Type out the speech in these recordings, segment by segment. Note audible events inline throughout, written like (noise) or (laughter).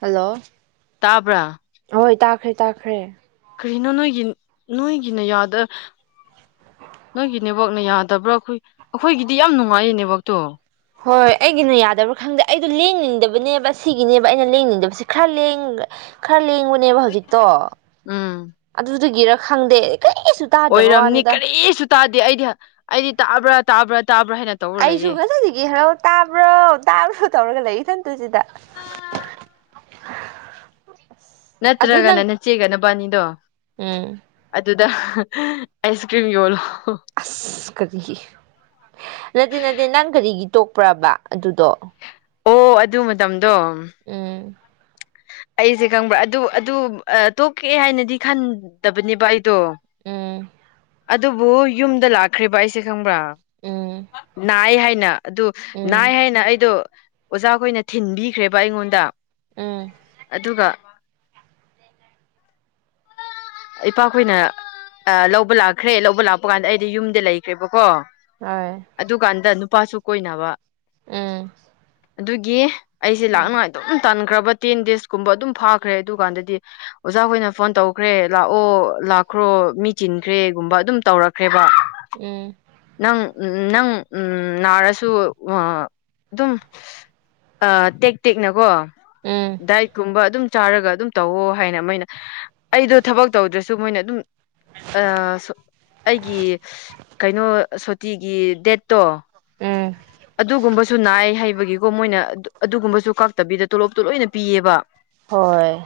hello ꯇꯥꯕ꯭ꯔꯥ ꯍꯣꯏ ꯇꯥꯈ꯭ꯔꯦ ꯇꯥꯈ꯭ꯔꯦ ꯀꯔꯤꯅꯣ ꯅꯣꯏꯒꯤ ꯅꯣꯏꯒꯤꯅꯗ ꯅꯣꯏꯒꯤ ꯅꯦꯠꯋꯥꯛꯅ ꯌꯥꯗꯕ꯭ꯔꯥ ꯑꯩꯈꯣꯏ ꯑꯩꯈꯣꯏꯒꯤꯗꯤ ꯌꯥꯝ ꯅꯨꯡꯉꯥꯏꯌꯦ ꯅꯦꯠꯋꯥꯛꯛꯇꯣ ꯍꯣꯏ ꯍꯣꯏ ꯑꯩꯒꯤꯅ ꯌꯥꯗꯕ꯭ꯔꯥ ꯈꯪꯗꯦ ꯑꯩꯗꯣ ꯂꯦꯡꯅꯤꯡꯗꯕꯅꯦꯕ ꯁꯤꯒꯤꯅꯦꯕ ꯑꯩꯅ ꯂꯦꯡꯅꯤꯡꯗꯕꯁꯤ ꯈꯔ ꯈꯔ ꯍꯧꯖꯤꯛꯇꯣ ꯎꯝ ꯑꯗꯨ ꯈꯪꯗꯦ ꯀꯔꯤꯁꯨ ꯇꯥꯗꯕ ꯑꯣꯏꯔꯝꯅꯤ ꯋꯥꯅꯤꯗ ꯀꯔꯤ ꯇꯥꯗꯦ ꯑꯩꯗꯤ ꯑꯩꯗꯤ ꯇꯥꯕ꯭ꯔꯥ ꯇꯥꯕ꯭ꯔꯥ ꯇꯥꯕ꯭ꯔꯥ ꯍꯥꯏꯅ ꯇꯧꯔ ꯑꯩꯁꯨ ꯂꯩꯌꯦ ꯉꯖꯁꯤꯒꯦ ꯍꯔꯥꯎ ꯇꯥꯕ꯭ꯔꯣ ꯇꯥꯕ꯭ꯔꯣ ꯇꯧꯔꯒ ꯂꯩ ꯏꯊꯟ ꯑꯗꯨꯖꯤꯗ ꯑꯗꯨ ꯅꯪ ꯅꯠꯇ꯭ꯔꯒꯅ ꯆꯤꯒꯅ ꯕꯥꯅꯤꯗꯣ ꯎꯝ ꯑꯗꯨꯗ ꯑꯩꯁ ꯀ꯭ꯔꯤꯝ ꯌꯣꯜꯂꯣ ꯑꯁ ꯀꯔꯤꯒꯤ ꯅꯠꯇ ꯅꯠꯇꯦ ꯅꯪ ꯀꯔꯤꯒꯤ ꯇꯣꯛ ꯄ꯭ꯔꯕ ꯑꯗꯨꯗꯣ ꯑꯣ ꯑꯗꯨ ꯃꯇꯝ ꯗꯣ ꯎꯝ ꯑꯩꯁꯦ ꯈꯪꯕ꯭ꯔꯥ ꯑꯗꯨ ꯑꯗꯨ ꯇꯣꯛꯀꯦ ꯍꯥꯏꯅꯗꯤ ꯈꯟꯗꯕꯅꯦꯕ ꯑꯩ ꯠꯇꯣ ꯎꯝ ꯑꯗꯨꯕꯨ ꯌꯨꯝꯗ ꯂꯥꯛꯈ꯭ꯔꯤꯕ ꯑꯩꯁꯦ ꯈꯪꯕ꯭ꯔꯥ ꯎꯝ ꯅꯏ ꯍꯥꯏ ꯩꯅ ꯑꯗꯨ ꯎꯝ ꯅꯥꯏ ꯍꯥꯏꯅ ꯑꯩꯗꯣ ꯑꯣꯖꯥꯈꯣꯏꯅ ꯊꯤꯟꯕꯤꯈ꯭ꯔꯦꯕ ꯑꯩꯉꯣꯟꯗ ꯎꯝ ꯑꯗꯨꯒ ꯏꯄꯥꯈꯣꯏꯅ ꯂꯧꯕ ꯂꯥꯛꯈ꯭ꯔꯦ ꯂꯧꯕ ꯂꯥꯛꯄ ꯀꯥꯟꯗ ꯑꯩꯗꯤ ꯌꯨꯝꯗ ꯂꯩꯈ꯭ꯔꯦꯕꯀꯣ ꯍꯣꯏ ꯑꯗꯨꯀꯥꯟꯗ ꯑꯗꯨ ꯅꯨꯄꯥꯁꯨ ꯀꯣꯏꯅꯕ ꯑꯝ ꯑꯗꯨꯒꯤ ꯑꯩꯁꯦ ꯂꯥꯛꯅꯉꯥꯏ ꯑꯗꯨꯝ ꯇꯥꯟꯅ ꯈ꯭ꯔꯕꯠ ꯇꯦꯟ ꯗꯦꯖꯀꯨꯝꯕ ꯑꯗꯨꯝ ꯐꯥꯈ꯭ꯔꯦ ꯑꯗꯨꯀꯥꯟꯗꯗꯤ ꯑꯣꯖꯥꯈꯣꯏꯅ ꯐꯣꯟ ꯇꯧꯈ꯭ꯔꯦ ꯂꯥꯛꯑꯣ ꯂꯥꯛꯈ꯭ꯔꯣ ꯃꯤ ꯆꯤꯟꯈ꯭ꯔꯦꯒꯨꯝꯕ ꯑꯗꯨꯝ ꯇꯧꯔꯛꯈ꯭ꯔꯦ ꯕ ꯎꯝ ꯅꯪ ꯅꯪ ꯎꯝ ꯅꯥꯔꯁꯨ ꯑꯗꯨꯝ ꯑ ꯇꯦꯛ ꯇꯦꯛꯅꯀꯣ ꯎꯝ ꯗꯥꯏꯛꯀꯨꯝꯕ ꯑꯗꯨꯝ ꯆꯥꯔꯒ ꯑꯗꯨꯝ ꯇꯧꯑꯣ ꯍꯥꯏꯅ ꯃꯣꯏꯅ ꯑꯩꯗꯣ ꯊꯕꯛ ꯇꯧꯗ꯭ꯔꯁꯨ ꯃꯣꯏꯅ ꯑꯗꯨꯝ ꯑꯩꯒꯤ ꯀꯩꯅꯣ ꯁꯣꯇꯤꯒꯤ ꯗꯦꯠꯇꯣ ꯎꯝ ꯑꯗꯨꯒꯨꯝꯕꯁꯨ ꯅꯥꯏ ꯍꯥꯏꯩꯕꯒꯤꯀꯣ ꯃꯣꯏꯅ ꯑꯗꯨꯒꯨꯝꯕꯁꯨ ꯀꯥꯛꯇꯕꯤꯗ ꯇꯣꯂꯣꯞꯇꯣ ꯂꯣꯏꯅ ꯄꯤꯌꯦꯕ ꯍꯣꯏ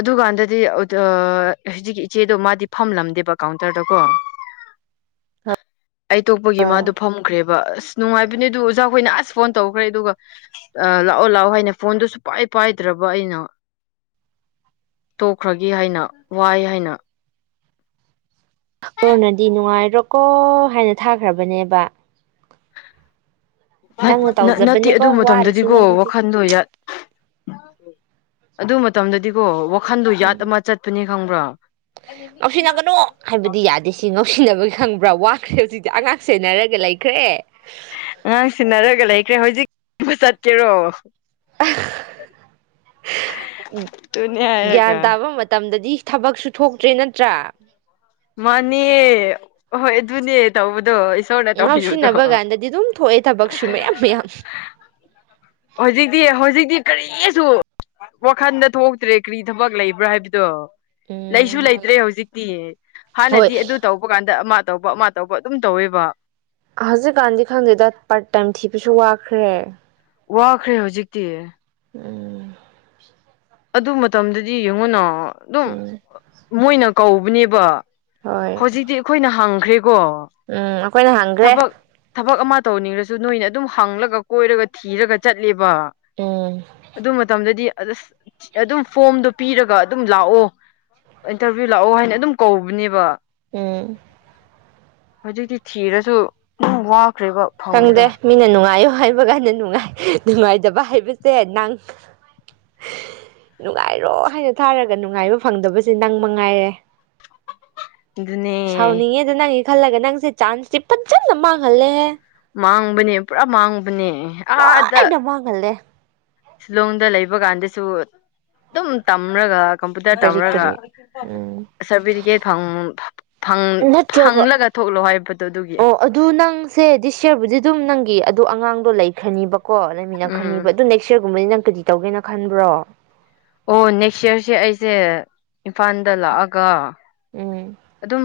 ꯑꯗꯨꯀꯥꯟꯗꯗꯤ ꯍꯧꯖꯤꯛꯀꯤ ꯏꯆꯦꯗꯣ ꯃꯥꯗꯤ ꯐꯝꯂꯝꯗꯦꯕ ꯀꯥꯎꯟꯇꯔꯗꯀꯣ ꯑꯩ ꯇꯣꯛꯄꯒꯤ ꯃꯥꯗꯣ ꯍꯣꯏ ꯐꯝꯈ꯭ꯔꯦꯕ ꯑꯁ ꯅꯨꯡꯉꯥꯏꯕꯅꯤ ꯑꯗꯨ ꯑꯣꯖꯥꯈꯣꯏꯅ ꯑꯁ ꯐꯣꯟ ꯇꯧꯈ꯭ꯔꯦ ꯑꯗꯨꯒ ꯂꯥꯛꯑꯣ ꯂꯥꯛꯑꯣ ꯍꯥꯏꯅ ꯐꯣꯟꯗꯨ ꯁꯨꯡꯄꯥꯏ ꯄꯥꯏꯗ꯭ꯔꯕ ꯑꯩꯅ ꯇꯣꯛꯈ꯭ꯔꯒꯦ ꯍꯥꯏꯅ ꯋꯥꯏ ꯍꯥꯏꯅ ꯍꯣꯔꯅꯗꯤ ꯅꯨꯡꯉꯥꯏꯔꯣꯀꯣ ꯍꯥꯏꯅ ꯊꯥꯈ꯭ꯔꯕꯅꯦꯕ ꯅꯪꯅ ꯅꯠꯇꯦ ꯇꯧꯖꯕꯅꯦꯀꯣ ꯑꯗꯨ ꯋꯥꯔꯁꯨ ꯃꯇꯝꯗꯗꯤꯀꯣ ꯅꯪꯗꯤ ꯋꯥꯈꯟꯗꯣ ꯑꯗꯨ ꯃꯇꯝꯗꯗꯤꯀꯣ ꯋꯥꯈꯟꯗꯣ ꯌꯥꯠ ꯎꯝ ꯑꯃ ꯆꯠꯄꯅꯤ ꯈꯪꯕ꯭ꯔꯥ ꯉꯧꯁꯤꯟꯅꯒꯅꯣ ꯍꯥꯏꯕꯗꯤ ꯌꯥꯗꯦ ꯁꯤ ꯉꯧꯁꯤꯟꯅꯕꯒꯤ ꯈꯪꯕ꯭ꯔꯥ ꯋꯥꯈ꯭ꯔꯦ ꯍꯧꯖꯤꯛꯇꯤ ꯑꯉꯥꯡ ꯁꯦꯟꯅꯔꯒ ꯂꯩꯈ꯭ꯔꯦ ꯑꯉꯥꯡ ꯁꯤꯟꯅꯔꯒ ꯂꯩꯈ꯭ꯔꯦ ꯍꯧꯖꯤꯛ ꯆꯠꯀꯦꯔꯣ ꯑꯗꯨꯅꯦ ꯒ꯭ꯌꯥꯟ ꯍꯥꯏꯔꯒ ꯇꯥꯕ ꯃꯇꯝꯗꯗꯤ ꯊꯕꯛꯁꯨ ꯊꯣꯛꯇ꯭ꯔꯦ ꯅꯠꯇ꯭ꯔꯥ ꯃꯥꯅꯤ ꯍꯣꯏ ꯑꯗꯨꯅꯦ ꯇꯧꯧꯕꯗꯣ ꯉꯥꯎꯁꯤꯟꯅꯕ ꯀꯥꯟꯗꯗꯤ ꯑꯗꯨꯝ ꯊꯣꯛꯑꯦ ꯊꯕꯛꯁꯨ ꯃꯌꯥꯝ ꯃꯌꯥꯝ ꯍꯧꯖꯤꯛꯛꯇꯗꯤ ꯍꯧꯖꯤꯛꯛꯇ ꯀꯔꯤꯁꯨ ꯋꯥꯈꯟꯗ ꯊꯣꯛꯇ꯭ꯔꯦ ꯀꯔꯤ ꯊꯕꯛ ꯂꯩꯕ꯭ꯔꯥ ꯍꯥꯏꯕꯗꯣ ꯎꯝ ꯂꯩꯁꯨ ꯂꯩꯇ꯭ꯔꯦ ꯍꯧꯖꯤꯛꯇꯤ ꯍꯣꯏ ꯍꯥꯟꯅꯗꯤ ꯑꯗꯨ ꯇꯧꯕ ꯀꯥꯟꯗ ꯑꯃ ꯇꯧꯕ ꯑꯃ ꯇꯧꯕ ꯑꯗꯨꯝ ꯇꯧꯋꯦꯕ ꯍꯖꯤꯦꯒꯥꯟꯙꯤ ꯈꯥꯟꯗꯦꯗ ꯄꯔ ꯇꯥꯏꯝ ꯊ ꯄꯁꯨ ꯋꯥ ꯈꯔꯦ ꯋꯥꯈ꯭ꯔꯦ ꯍꯧꯖꯤꯛꯇꯤ ꯎꯝ ꯑꯗꯨ ꯃꯇꯝꯗꯗꯤ ꯌꯦꯡꯉꯨꯅ ꯑꯗꯨꯝ ꯎꯝ ꯃꯣꯏꯅ ꯀꯧꯕꯅꯦꯕ ꯍꯣꯏ ꯍꯧꯖꯤꯛꯇꯤ ꯑꯩꯈꯣꯏꯅ ꯍꯪꯈ꯭ꯔꯦ ꯎꯝ ꯑꯩꯈꯣꯏꯅ ꯍꯪꯈ꯭ꯔꯦ ꯇꯧꯅꯤꯡꯉꯁꯨ ꯅꯣꯏꯅ ꯑꯗꯨꯝ ꯍꯪꯂꯒ ꯀꯣꯏꯔꯒ ꯊꯤꯔꯒ ꯆꯠꯂꯦꯕ ꯎꯝ ꯑꯗꯨ ꯃꯇꯝꯗꯗꯤ ꯑꯗ ꯑꯗꯨꯝ ꯐꯣꯝꯗꯣ ꯄꯤꯔꯒ ꯑꯗꯨꯝ ꯂꯥꯛꯑꯣ ꯏꯟꯇꯔꯚꯤꯌꯨ ꯂꯥꯛꯑꯣ ꯍꯥꯏꯅ ꯑꯗꯨꯝ ꯀꯧꯕꯅꯦꯕ ꯎꯝ ꯄ ꯆꯝ ꯍꯧꯖꯤꯛꯇꯤ ꯊꯤꯔꯁꯨ ꯋꯥꯈ꯭ꯔꯦꯕ ꯈꯪꯗꯦ ꯐꯪꯕꯗꯣ ꯃꯤꯅ ꯅꯨꯡꯉꯥꯏꯌꯨ ꯉ ꯍꯥꯏꯕ ꯀꯥꯟꯗ ꯅꯨꯡꯉꯥꯏ ꯅꯨꯡꯉꯥꯏꯇꯕ ꯍꯥꯏꯕꯁꯦ ꯅꯪ ꯅꯨꯡꯉꯥꯏꯔꯣ ꯍꯥꯏꯅ ꯊꯥꯔꯒ ꯅꯨꯡꯉꯥꯏꯕ ꯐꯪꯗꯕꯁꯦ ꯅꯪ ꯃꯉꯥꯏꯔꯦ ꯑꯗꯨꯅꯦ ꯁꯥꯎꯅꯤꯡꯉꯦꯗ ꯅꯪꯒꯤ ꯈꯜꯂꯒ ꯅꯪꯁꯦ ꯆꯥꯟꯁꯇꯤ ꯐꯖꯅ ꯃꯥꯡꯍꯜꯂꯦꯍꯦ ꯃꯥꯡꯕꯅꯤ ꯄꯨꯔꯥ ꯃꯥꯡꯒ ꯅꯦ ꯑꯗ ꯂꯣꯏꯅ ꯃꯥꯡꯍꯜꯂꯦ ꯁꯤꯂꯣꯡꯗ ꯂꯩꯕ ꯀꯥꯟꯗꯁꯨ ꯑꯗꯨꯝ ꯇꯝꯔꯒ ꯀꯝꯄꯨꯇꯔ ꯀꯔꯤ ꯇꯝꯔꯒ ꯀꯔꯤ ꯎꯝ ꯁꯥꯔꯇꯤꯐꯤꯀꯦꯠ ꯅꯠꯇ꯭ꯔꯒ ꯐꯪꯂꯒ ꯊꯣꯛꯂꯣ ꯍꯥꯏꯕꯗꯣ ꯑꯗꯨꯒꯤ ꯑꯣ ꯑꯗꯨ ꯅꯪꯁꯦ ꯂꯩ ꯈꯅꯤ ꯀꯣ ꯂꯩꯃꯤꯟꯅ ꯎꯝ ꯈꯟꯅꯤꯕ ꯑꯗꯨ ꯅꯦꯛꯁ ꯌꯔꯒꯨꯝꯕꯗꯤ ꯅꯪ ꯀꯗꯤ ꯇꯧꯒꯦꯅ ꯈꯟꯕ꯭ꯔꯣ ꯑꯣ ꯅꯦꯛꯁ ꯏꯌꯥꯔꯁꯦ ꯑꯩꯁꯦ ꯏꯝꯐꯥꯜꯗ ꯂꯥꯛꯑꯒ ꯎꯝ ꯑꯗꯨꯝ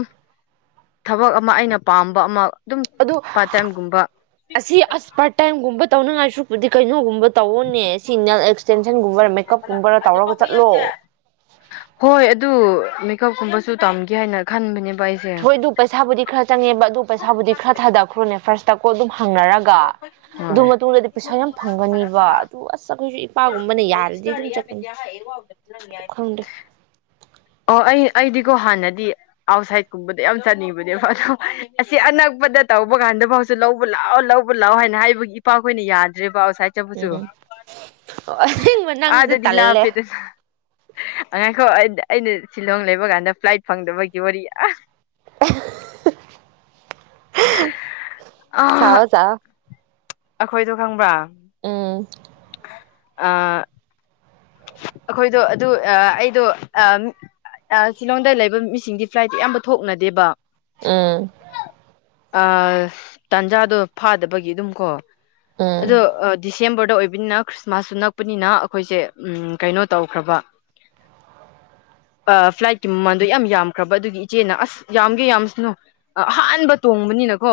ꯊꯕꯛ ꯑꯃ ꯑꯩꯅ ꯄꯥꯝꯕ ꯑꯃ ꯑꯗꯨꯝ ꯑꯣ ꯄꯥꯔꯠ ꯇꯥꯏꯝꯒꯨꯝꯕ ꯑꯁꯤ ꯑꯁ ꯄꯔꯠ ꯇꯥꯏꯝꯒꯨꯝꯕ ꯇꯧꯅꯉꯥꯏ ꯁꯛꯄꯗꯤ ꯀꯩꯅꯣꯒꯨꯝꯕ ꯇꯧꯋꯅꯦ ꯁꯤ ꯅ ꯑꯦꯛꯁꯇꯦꯟ ꯟꯒꯨꯝꯕ ꯃꯦꯀꯞꯀꯨꯝꯕꯔ ꯇꯧꯔꯒ ꯆꯠꯂꯣ ꯄꯤꯀꯞ ꯀꯨꯝꯕꯁꯨ ꯇꯝꯒꯦ ꯍꯥꯏꯅ ꯈꯟꯕꯅꯦꯕ ꯑꯩꯁꯦ ꯍꯣꯏ ꯑꯗꯨ ꯄꯩꯁꯥꯕꯨꯗꯤ ꯈꯔ ꯆꯪꯉꯦꯕ ꯑꯗꯨ ꯄꯩꯁꯥꯕꯨꯗꯤ ꯈꯔ ꯊꯥꯗꯈ꯭ꯔꯣꯅꯦ ꯐꯥꯔꯁ ꯇ ꯀ ꯑꯗꯨꯝ ꯍꯪꯅꯔꯒ ꯑꯗꯨ ꯍꯣꯏ ꯃꯇꯨꯡꯗꯗꯤ ꯄꯩꯁꯥ ꯌꯥꯝ ꯐꯪꯒꯅꯤꯕ ꯑꯗꯨ ꯑꯁ ꯑꯩꯈꯣꯏꯁꯨ ꯏꯄꯥꯒꯨꯝꯕ ꯔꯖꯤꯁꯌꯥꯗ ꯑꯦꯗ ꯈꯪꯗꯦ ꯑꯣ ꯑꯩ ꯑꯩꯗꯤꯀꯣ ꯍꯥꯟꯅꯗꯤ ꯑꯥꯎꯠꯁꯥꯏꯠꯀꯨꯝꯕꯗ ꯌꯥꯝ ꯆꯠꯅꯤꯡꯕꯅꯦꯕ ꯑꯗꯣ ꯑꯁꯤ ꯑꯅꯛꯄꯗ ꯇꯧꯕ ꯀꯥꯟꯗꯐꯥꯎꯁꯨ ꯂꯧꯕ ꯂꯥꯛꯑꯣ ꯂꯧꯕ ꯂꯥꯛꯑꯣ ꯍꯥꯏꯅ ꯍꯥꯏꯕꯒꯤ ꯏꯄꯥꯈꯣꯏꯅ ꯌꯥꯗ꯭ꯔꯦꯕ ꯉ ꯆꯠꯄꯁꯨ ꯎꯝ ꯑꯁꯦꯡꯕ ꯅꯪꯁꯦ ꯑꯥꯗꯗꯤ ꯇꯜꯂꯦ ꯂꯥꯞꯄꯦꯗꯅ ꯑꯉꯥꯡꯈ ꯑꯩꯅ ꯁꯤꯂꯣꯡ ꯂꯩꯕ ꯀꯥꯟꯗ ꯐ꯭ꯂꯥꯏꯠ ꯐꯪꯗꯕꯒꯤ ꯋꯥꯔꯤ ꯑꯁ ꯑꯥ ꯊꯑꯣ ꯆ ꯑꯩꯈꯣꯏꯗꯣ ꯈꯪꯕ꯭ꯔꯥ ꯎꯝ ꯑ ꯑꯩꯈꯣꯏꯗꯣ ꯑꯗꯨ ꯑꯩꯗꯣ ꯁꯤꯂꯣꯡꯗ ꯂꯩꯕ ꯃꯤꯁꯤꯡꯗꯤ ꯐ꯭ꯂꯥꯏꯠꯇ ꯑꯌꯥꯝꯕ ꯊꯣꯛꯅꯗꯦꯕ ꯎꯝ ꯑ ꯇꯟꯖꯥꯗꯣ ꯐꯥꯗꯕꯒꯤ ꯑꯗꯨꯝ ꯀꯣ ꯎꯝ ꯑꯗꯣ ꯗꯤꯁꯦꯝꯕꯔ ꯗ ꯑꯣꯏꯕꯅꯤꯅ ꯈ꯭ꯔꯤꯁꯃꯥꯁꯁꯨ ꯅꯛꯄꯅꯤꯅ ꯑꯩꯈꯣꯏꯁꯦ ꯎꯝ ꯀꯩꯅꯣ ꯇꯧꯈ꯭ꯔꯕ ꯐ꯭ꯂꯥꯏꯠꯀꯤ ꯃꯃꯜꯗꯣ ꯌꯥꯝ ꯌꯥꯝꯈ꯭ꯔꯕ ꯑꯗꯨꯒꯤ ꯏꯆꯦꯅ ꯑꯁ ꯌꯥꯝꯒꯦ ꯌꯥꯝꯁꯅꯨ ꯑꯍꯥꯟꯕ ꯇꯣꯡꯕꯅꯤꯅꯀꯣ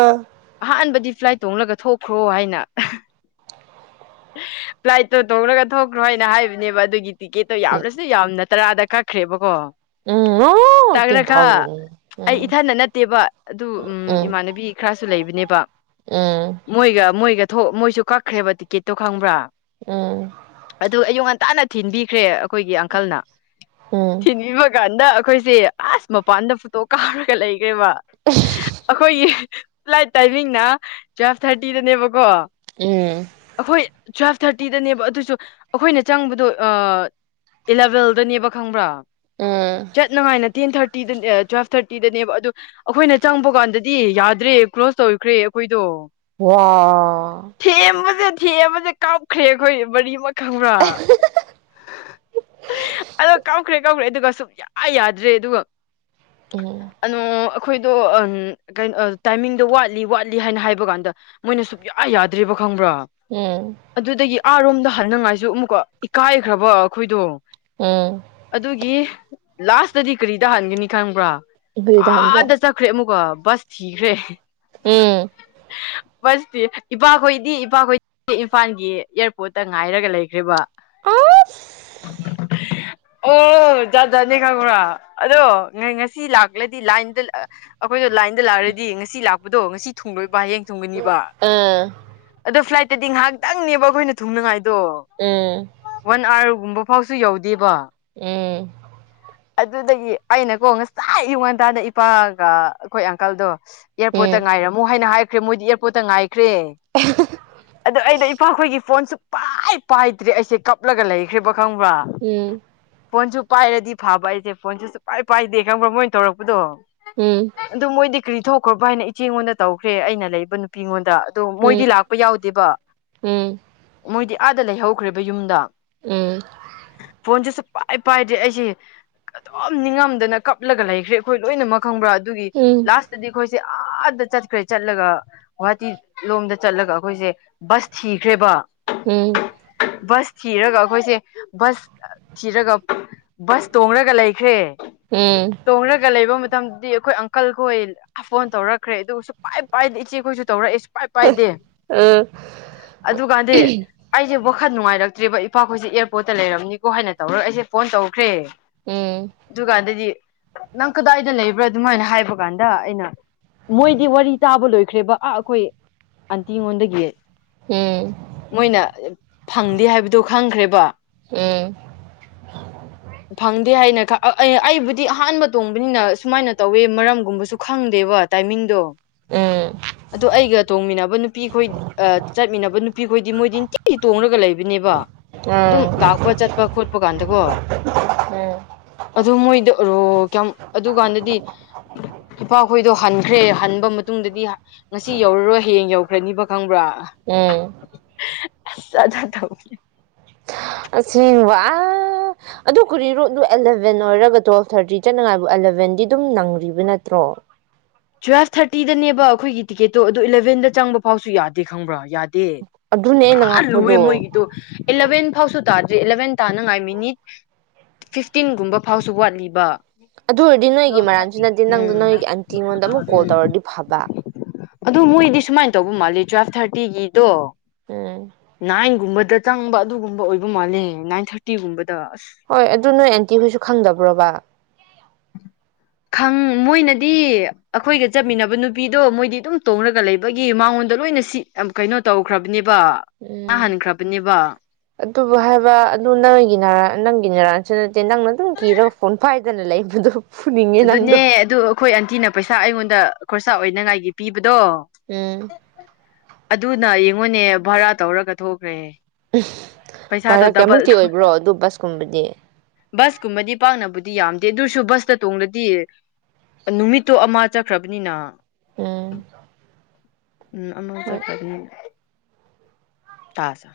ꯑꯥ ꯑꯍꯥꯟꯕꯗꯤ ꯐ꯭ꯂꯥꯏꯠ ꯇꯣꯡꯂꯒ ꯊꯣꯛꯈ꯭ꯔꯣ ꯍꯥꯏꯅ ꯄ꯭ꯂꯥꯏ ꯇ ꯇꯧꯔꯒ ꯊꯣꯛꯈ꯭ꯔꯣ ꯍꯥꯏꯅ ꯍꯥꯏꯕꯅꯦꯕ ꯑꯗꯨꯒꯤ ꯇꯤꯀꯦꯠꯇꯣ ꯌꯥꯝꯅꯁꯨ ꯌꯥꯝꯅ ꯇꯔꯥꯗ ꯀꯛꯈ꯭ꯔꯦꯕꯀꯣ ꯎꯝ ꯎꯝ ꯇꯦꯟ ꯇꯥꯒ꯭ꯔꯒ ꯊꯥꯎꯖꯟ ꯑꯩ ꯎꯝ ꯏꯊꯗ ꯅꯠꯇꯦꯕ ꯑꯗꯨ ꯎꯝ ꯏꯃꯥꯟꯅꯕꯤ ꯈꯔ ꯁꯨ ꯂꯩꯕꯅꯦꯕ ꯎꯝ ꯃꯣꯌꯒ ꯃꯣꯣꯌꯒ ꯃꯣꯏꯁꯨ ꯀꯛꯈ꯭ꯔꯦꯕ ꯇꯤꯛꯀꯦꯠꯇꯣ ꯈꯪꯕ꯭ꯔꯥ ꯎꯝ ꯑꯗꯨ ꯑꯌꯨꯛ ꯉꯟꯇꯥꯅ ꯊꯤꯟꯕꯤꯈ꯭ꯔꯦ ꯑꯩꯈꯣꯏꯒꯤ ꯑꯪꯀꯜꯅ ꯎꯝ ꯎꯝ ꯊꯤꯟꯕꯤꯕ ꯀꯥꯟꯗ ꯑꯩꯈꯣꯏꯁꯦ ꯑꯁ ꯃꯄꯥꯟꯗ ꯐꯣꯇꯣ ꯀꯥꯞꯔꯒ ꯂꯩꯒꯦ ꯀꯕ ꯑꯩꯈꯣꯏꯒꯤ ꯐ꯭ꯂꯥꯏꯠ ꯇꯥꯏꯃꯤꯡꯅ ꯇꯨꯋꯦꯜꯐ ꯊꯥꯔꯇꯤꯗꯅꯦꯕꯀꯣ ꯎꯝ ꯇꯨꯋꯦꯜꯞ ꯊꯥꯔꯇꯤꯗꯅꯦꯕ ꯑꯗꯨꯁꯨ ꯑꯩꯈꯣꯏꯅ ꯆꯪꯕꯗꯣ ꯑ ꯏꯂꯚꯦꯜꯗꯅꯦꯕ ꯈꯪꯕ꯭ꯔꯥ ꯎꯝ ꯆꯠꯅꯉꯥꯏꯅ ꯇꯦꯟ ꯊꯥꯔꯇꯤ ꯊꯥꯔꯇꯤꯗ ꯇꯨꯋꯦꯜꯐ ꯊꯥꯔꯇꯤꯗꯅꯦꯕ ꯑꯗꯣ ꯑꯩꯈꯣꯏꯅ ꯆꯪꯕ ꯀꯥꯟꯗꯗꯤ ꯌꯥꯗ꯭ꯔꯦ ꯀ꯭ꯂꯣꯁ ꯇꯧꯈ꯭ꯔꯦ ꯑꯩꯈꯣꯏꯗꯣ ꯋꯥ ꯆꯦ ꯑꯃ ꯀꯥꯞꯈ꯭ꯔꯦ ꯑꯩꯈꯣꯏ ꯃꯔꯤ ꯈꯪꯕ꯭ꯔꯥ ꯑꯗꯣ ꯀꯥꯎꯈ꯭ꯔꯦ ꯀꯥꯎꯈ꯭ꯔꯦ ꯑꯗꯨꯒ ꯁꯨꯝ ꯌꯥ ꯌꯥꯗ꯭ꯔꯦ ꯑꯗꯨꯒ ꯎꯝ ꯑꯗꯨꯅꯣ ꯑꯩꯈꯣꯏꯗꯣ ꯀꯩꯅꯣ ꯇꯥꯏꯃꯤꯡꯗꯣ ꯋꯥꯠꯂꯤ ꯋꯥꯠꯂꯤ ꯍꯥꯏꯅ ꯍꯥꯏꯕ ꯀꯥꯟꯗ ꯃꯣꯏꯅ ꯁꯨꯛꯌꯥ ꯌꯥꯗ꯭ꯔꯤꯕ ꯈꯪꯕ꯭ꯔꯣ ꯎꯝ ꯑꯗꯨꯗꯒꯤ ꯑꯥꯔꯣꯝꯗ ꯍꯅꯉꯥꯏꯁꯨ ꯑꯃꯨꯛꯀꯣ ꯏꯀꯥꯏꯈ꯭ꯔꯕꯣ ꯑꯩꯈꯣꯏꯗꯣ ꯎꯝ ꯑꯗꯨꯒꯤ ꯂꯥꯁꯇꯗꯤ ꯀꯔꯤ ꯇꯥꯍꯟꯒꯅꯤ ꯈꯪꯕ꯭ꯔꯥ ꯎꯝ ꯑꯁ ꯑ ꯑꯗ ꯆꯈ꯭ꯔꯦ ꯃꯨꯒ ꯁ ꯊꯈ ꯔꯦ ꯎꯝ ꯕꯁꯇꯤ ꯏꯄꯥꯈꯣꯏꯗꯤ ꯏꯄꯥꯈꯣꯏꯗꯤ ꯏꯝꯐꯥꯜꯒꯤ ꯏꯌꯥꯔꯄꯣꯔꯠ ꯛꯇ ꯉꯥꯏꯔꯒ ꯂꯩꯈ꯭ꯔꯤꯕ ꯑꯥ ꯑꯣ ꯖꯥꯠꯖꯠꯅꯦ ꯈꯪꯕ꯭ꯔꯥ ꯑꯗꯣ ꯉꯁꯤ ꯂꯥꯛꯂꯗꯤ ꯂꯥꯏꯟꯗ ꯑꯩꯈꯣꯏꯗ ꯂꯥꯏꯟꯗ ꯂꯥꯛꯑꯔꯗꯤ ꯉꯁꯤ ꯂꯥꯛꯄ ꯕꯗꯣ ꯉꯁꯤ ꯊꯨꯡꯡꯂꯣꯏꯕꯕꯥ ꯍꯌꯦꯡ ꯒꯅꯤꯕ ꯑꯗꯣ ꯐ꯭ꯂꯥꯏ ꯗꯤ ꯉꯥꯏꯍꯥꯛꯇꯪꯅꯦꯕ ꯑꯩꯈꯣꯏꯅ ꯇꯨꯡꯅꯉꯥꯏ ꯑꯣ ꯎꯝ ꯎꯝ ꯋꯥꯟ ꯑꯥꯋꯥꯔꯒꯨꯝꯕ ꯍ ꯁꯤ ꯌꯥꯎ ꯎꯝ ꯑꯗꯨꯗꯒꯤ ꯑꯩꯅꯀꯣ ꯉꯁꯥꯏ ꯌꯌꯨ ꯉꯥꯟꯇꯥꯗ ꯏꯄꯥꯒ ꯑꯩꯈꯣꯏ ꯑꯪꯀꯜꯗꯣ ꯑꯦꯌꯥꯔꯄꯣꯔꯠꯇ ꯉꯥꯏꯔꯝꯃꯨ ꯍꯥꯏꯅ ꯍꯥꯏ ꯃꯗꯤꯌꯥꯔꯄꯣꯔꯠꯇ ꯉꯥꯏꯦ ꯀ꯭ꯔꯦ ꯑꯗ ꯑꯩꯗ ꯏꯄꯥꯈꯣꯏꯒꯤ ꯐꯣꯟꯁꯨ ꯄꯥꯏ ꯄꯥꯏꯗ꯭ꯔꯦ ꯑꯩꯁꯦ ꯀꯞꯂꯒ ꯂꯩꯈ꯭ꯔꯦꯕ ꯈꯪꯕ꯭ꯔ ꯎꯝ ꯎꯝ ꯐꯣꯟꯖꯨꯞ ꯄꯥꯏꯔꯗꯤ ꯊꯥꯕ ꯑꯩꯁꯦ ꯐꯣꯟꯁꯦ ꯁꯨꯄꯥꯏ ꯄꯥꯏꯗꯦ ꯈꯪꯕ꯭ꯔꯥ ꯃꯣꯏꯅ ꯇꯧꯔꯛꯄꯗꯣ ꯑꯗꯨ ꯃꯣꯏꯗꯤ ꯀ꯭ꯔꯤ ꯊꯣꯛ ꯈꯣ ꯕꯥꯏꯅ ꯏꯆꯦ ꯉꯣꯟꯗ ꯇꯧꯈ꯭ꯔꯦ ꯑꯩꯅ ꯂꯩꯕ ꯅꯨꯄꯤꯉꯣꯟꯗ ꯑꯣ ꯃꯣꯏꯗꯤ ꯂꯥꯛꯄ ꯌꯥꯎꯗꯦꯕ ꯃꯣꯏꯗꯤ ꯑꯥꯗ ꯂꯩꯍꯧꯈ꯭ꯔꯦꯕ ꯌꯨꯝꯗ ꯐꯣꯟ ꯁꯨ ꯄꯥꯏ ꯄꯥꯏꯗꯦ ꯑꯩꯁꯦ ꯑꯗꯨꯝ ꯅꯤꯡꯉꯝꯗꯅ ꯀꯞꯂꯒ ꯂꯩꯈ꯭ꯔꯦ ꯑꯈꯣꯏ ꯂꯣꯏꯅꯃꯛ ꯈꯪꯕ꯭ꯔꯥ ꯑꯗꯨꯒꯤ ꯎꯝ ꯎꯝ ꯂꯥꯁꯇꯗꯤ ꯑꯩꯈꯣꯏꯁꯦ ꯑꯗ ꯆꯠꯈ꯭ꯔꯦ ꯆꯠꯂꯒ ꯒꯨꯍꯥꯇꯤ ꯂꯣꯝꯗ ꯆꯠꯂꯒ ꯑꯩꯈꯣꯏꯁꯦ ꯕꯁ ꯊꯤꯈ꯭ꯔꯦꯕ ꯎꯝ ꯕꯁ ꯊꯤꯔꯒ ꯑꯩꯈꯣꯏꯁꯦ ꯕꯁ ꯊꯤꯔꯒ ꯕꯁ ꯇꯣꯡꯡꯂꯒ ꯂꯩꯈ꯭ꯔꯦ ꯇꯣꯡꯡꯂꯒ ꯂꯩꯕ ꯃꯇꯝ ꯗꯤ ꯑꯈꯣꯏ ꯑꯪꯀꯜꯈꯣꯏ ꯐꯣꯟ ꯇꯧꯔꯛꯈ꯭ꯔꯦ ꯑꯗꯨꯒꯁꯨ ꯄꯥꯏ ꯄꯥꯏꯗ ꯏꯆꯦꯈꯣꯏꯁꯨ ꯇꯧꯔꯛꯏ ꯄꯥꯏ ꯄꯥꯏꯗꯦ ꯑꯗꯨꯀꯥꯟꯗꯤ ꯑꯩꯁꯦ ꯋꯥꯈꯜ ꯅꯨꯡꯉꯥꯏꯔꯛꯇ꯭ꯔꯦꯕ ꯏꯄꯥꯈꯣꯏꯁꯦ ꯑꯦꯌꯥꯔꯄꯣꯔꯠꯇ ꯂꯩꯔꯝꯅꯤꯀꯣ ꯍꯥꯏꯅ ꯇꯧꯔꯒ ꯑꯩꯁꯦ ꯐꯣꯟ ꯇꯧ ꯀ꯭ꯔꯦ ꯑꯗꯨꯒꯟꯗꯗꯤ ꯅꯪ ꯀꯗꯥꯏꯗ ꯂꯩꯕ꯭ꯔꯥ ꯑꯗꯨꯃꯥꯏꯅ ꯍꯥꯏꯕ ꯀꯥꯟꯗ ꯑꯩꯅ ꯃꯣꯏꯗꯤ ꯋꯥꯔꯤ ꯇꯥꯕ ꯂꯣꯏꯈ꯭ꯔꯦꯕ ꯑꯥ ꯑꯈꯣꯏ ꯑꯟꯇꯤ ꯉꯣꯟꯗꯒꯤ ꯃꯣꯏꯅ ꯐꯪꯗꯦ ꯍꯥꯏꯕꯗꯨ ꯈꯪꯈ꯭ꯔꯦꯕ ꯐꯪꯗꯦ ꯍꯥꯏꯅ ꯑꯩꯕꯨꯗꯤ ꯑꯍꯥꯟꯕ ꯇꯣꯡꯕꯅꯤꯅ ꯁꯨꯃꯥꯏꯅ ꯇꯧꯋꯦ ꯃꯔꯝꯒꯨꯝꯕꯁꯨ ꯈꯪꯗꯦꯕ ꯇꯥꯏꯃꯤꯡꯗꯣ ꯑꯗꯣ ꯑꯩꯒ ꯇꯣꯡꯃꯤꯟꯅꯕ ꯅꯨꯄꯤ ꯈꯣꯏ ꯆꯠꯃꯤꯟꯅꯕ ꯅꯨꯄꯤ ꯈꯣꯏꯗꯤ ꯃꯣꯏꯗꯤ ꯅꯨꯡꯇꯤꯗꯤ ꯇꯣꯡꯡꯂꯒ ꯂꯩꯕꯅꯦꯕ ꯑꯗꯨꯝ ꯂꯥꯛꯄ ꯆꯠꯄ ꯈꯣꯠꯄ ꯀꯥꯟꯗꯀꯣ ꯑꯗꯨ ꯃꯣꯏꯗꯣ ꯀꯌꯥꯝ ꯑꯗꯨ ꯀꯥꯟꯗꯗꯤ ꯅꯨꯄꯥꯈꯣꯏꯗꯣ ꯍꯟꯈ꯭ꯔꯦ ꯍꯟꯕ ꯃꯇꯨꯡꯗꯗꯤ ꯉꯁꯤ ꯌꯧꯔꯔꯣꯏ ꯍꯌꯦꯡ ꯌꯧꯈ꯭ꯔꯅꯤꯕ ꯈꯪꯕ꯭ꯔꯥ ꯎꯝ ꯑꯁ ꯑꯁꯦꯡꯕ ꯑꯗꯨ ꯀꯔꯤꯔꯣꯗꯨ ꯑꯦꯂꯚꯦꯟ ꯑꯣꯏꯔꯒ ꯇꯨꯌꯦꯞ ꯊꯥꯔꯇꯤ ꯆꯠꯅꯉꯥꯏꯕꯨ ꯑꯦꯂꯚꯦꯟꯗꯤ ꯑꯗꯨꯝ ꯅꯪ꯭ꯔꯤꯕ ꯅꯠꯇ꯭ꯔꯣ ꯇꯨꯌꯦꯞ ꯊꯥꯔꯇꯤꯗꯅꯦꯕ ꯑꯈꯣꯏꯒꯤ ꯇꯤꯀꯦꯠꯇꯣ ꯑꯗꯨ ꯏꯂꯚꯦꯟꯗ ꯆꯪꯕ ꯐꯥꯎꯁꯨ ꯌꯥꯗꯦ ꯈꯪꯕ꯭ꯔꯥ ꯌꯥꯗꯦ ꯑꯗꯨꯅꯦ ꯑꯩꯅ ꯄꯨꯔꯥ ꯂꯨꯔꯦ ꯉꯛꯄꯗꯣ ꯃꯣꯏꯒꯤꯗꯣ ꯑꯦꯂꯚꯦꯟ ꯐꯥꯎꯁꯨ ꯇꯥꯗꯦ ꯑꯦꯂꯚꯦꯟ ꯇꯥꯅꯉꯥꯏ ꯃꯤꯅꯤꯠ ꯐꯤꯐꯇꯤꯟꯒꯨꯝꯕ ꯐꯥꯎꯁꯨ ꯋꯥꯠꯂꯤꯕ ꯑꯗꯨ ꯑꯣꯏꯔꯗꯤ ꯅꯣꯏꯒꯤ ꯃꯔꯥꯟꯁꯨ ꯅꯪꯇꯦ ꯅꯪꯗꯨ ꯎꯝ ꯅꯣꯏꯒꯤ ꯑꯟꯇꯤꯉꯣꯟꯗ ꯑꯃꯨꯛ ꯀꯣꯜ ꯇꯧꯔꯗꯤ ꯐꯕ ꯑꯗꯣ ꯃꯣꯏꯗꯤ ꯁꯨꯃꯥꯏꯅ ꯇꯧꯕ ꯃꯥꯜꯂꯦ ꯇꯨꯌꯦꯞ ꯊꯥꯔꯇꯤꯒꯤꯗꯣ ꯎꯝ ꯅꯥꯏꯟ ꯒꯨꯝꯕ ꯗꯨꯗ ꯆꯪꯕ ꯑꯗꯨꯒꯨꯝꯕ ꯑꯣꯏꯕ ꯃꯥꯜꯂꯦ ꯅꯥꯏꯟ ꯊꯥꯔꯇꯤꯒꯨꯝꯕ ꯍꯣꯏ ꯑꯗꯨ ꯅꯣꯏ ꯑꯦꯟꯇꯤꯈꯣꯏꯁꯨ ꯈꯪꯗꯕ꯭ꯔꯣꯕ ꯈꯪ ꯃꯣꯏꯅꯗꯤ ꯑꯩꯈꯣꯏꯒ ꯆꯠꯃꯤꯟꯅꯕ ꯅꯨꯄꯤꯗꯣ ꯃꯣꯏꯗꯤ ꯑꯗꯨꯝ ꯇꯣꯡꯉꯒ ꯂꯩꯕꯒꯤ ꯃꯉꯣꯟꯗ ꯂꯣꯏꯅ ꯁꯤ ꯀꯩꯅꯣ ꯇꯧꯈ꯭ꯔꯕꯅꯦꯕ ꯏꯕ ꯎꯝ ꯍꯟꯈ꯭ꯔꯕꯅꯦꯕ ꯑꯗꯨꯕꯨ ꯍꯥꯏꯕ ꯑꯗꯨ ꯅꯪꯒꯤ ꯅ ꯅꯪꯒꯤ ꯅꯔꯥꯟꯁꯨ ꯅꯠꯇꯦ ꯅꯪꯅ ꯑꯗꯨꯝ ꯀꯤꯔꯒ ꯐꯣꯟ ꯄꯥꯏꯗꯅ ꯂꯩꯕꯗꯨ ꯑꯗꯨꯅꯦ ꯑꯗꯨ ꯑꯩꯈꯣꯏ ꯑꯟꯇꯤꯅ ꯄꯩꯁꯥ ꯑꯩꯉꯣꯟꯗ ꯈꯣꯔꯁꯥ ꯑꯣꯏꯅꯉꯥꯏꯒꯤ ꯄꯤꯕꯗ ꯎꯝ ꯑꯗꯨꯅ ꯌꯦꯡꯉꯣꯅꯦ ꯚꯔꯥ ꯇꯧꯔꯒ ꯊꯣꯛꯈ꯭ꯔꯦꯍꯦ ꯎ ꯚꯔꯥ ꯀꯌꯥꯃꯨꯛꯇꯤ ꯑꯣꯏꯕ꯭ꯔꯣ ꯑꯗꯨ ꯕꯁꯀꯨꯝꯕꯗꯤ ꯀꯨꯝꯕꯗꯤ ꯄꯥꯛꯅꯕꯨꯗꯤ ꯌꯥꯝꯗꯦ ꯑꯗꯨꯔꯁꯨ ꯕꯁꯇ ꯇꯣꯡꯗꯗꯤ ꯅꯨꯃꯤꯠꯇꯣ ꯑꯃ ꯆꯠꯈ꯭ꯔꯕꯅꯤꯅ ꯎꯝ (inaudible) ꯎꯝ ꯑꯅꯧ ꯍꯣꯏ ꯆꯈꯅꯤ ꯇꯥꯖꯥ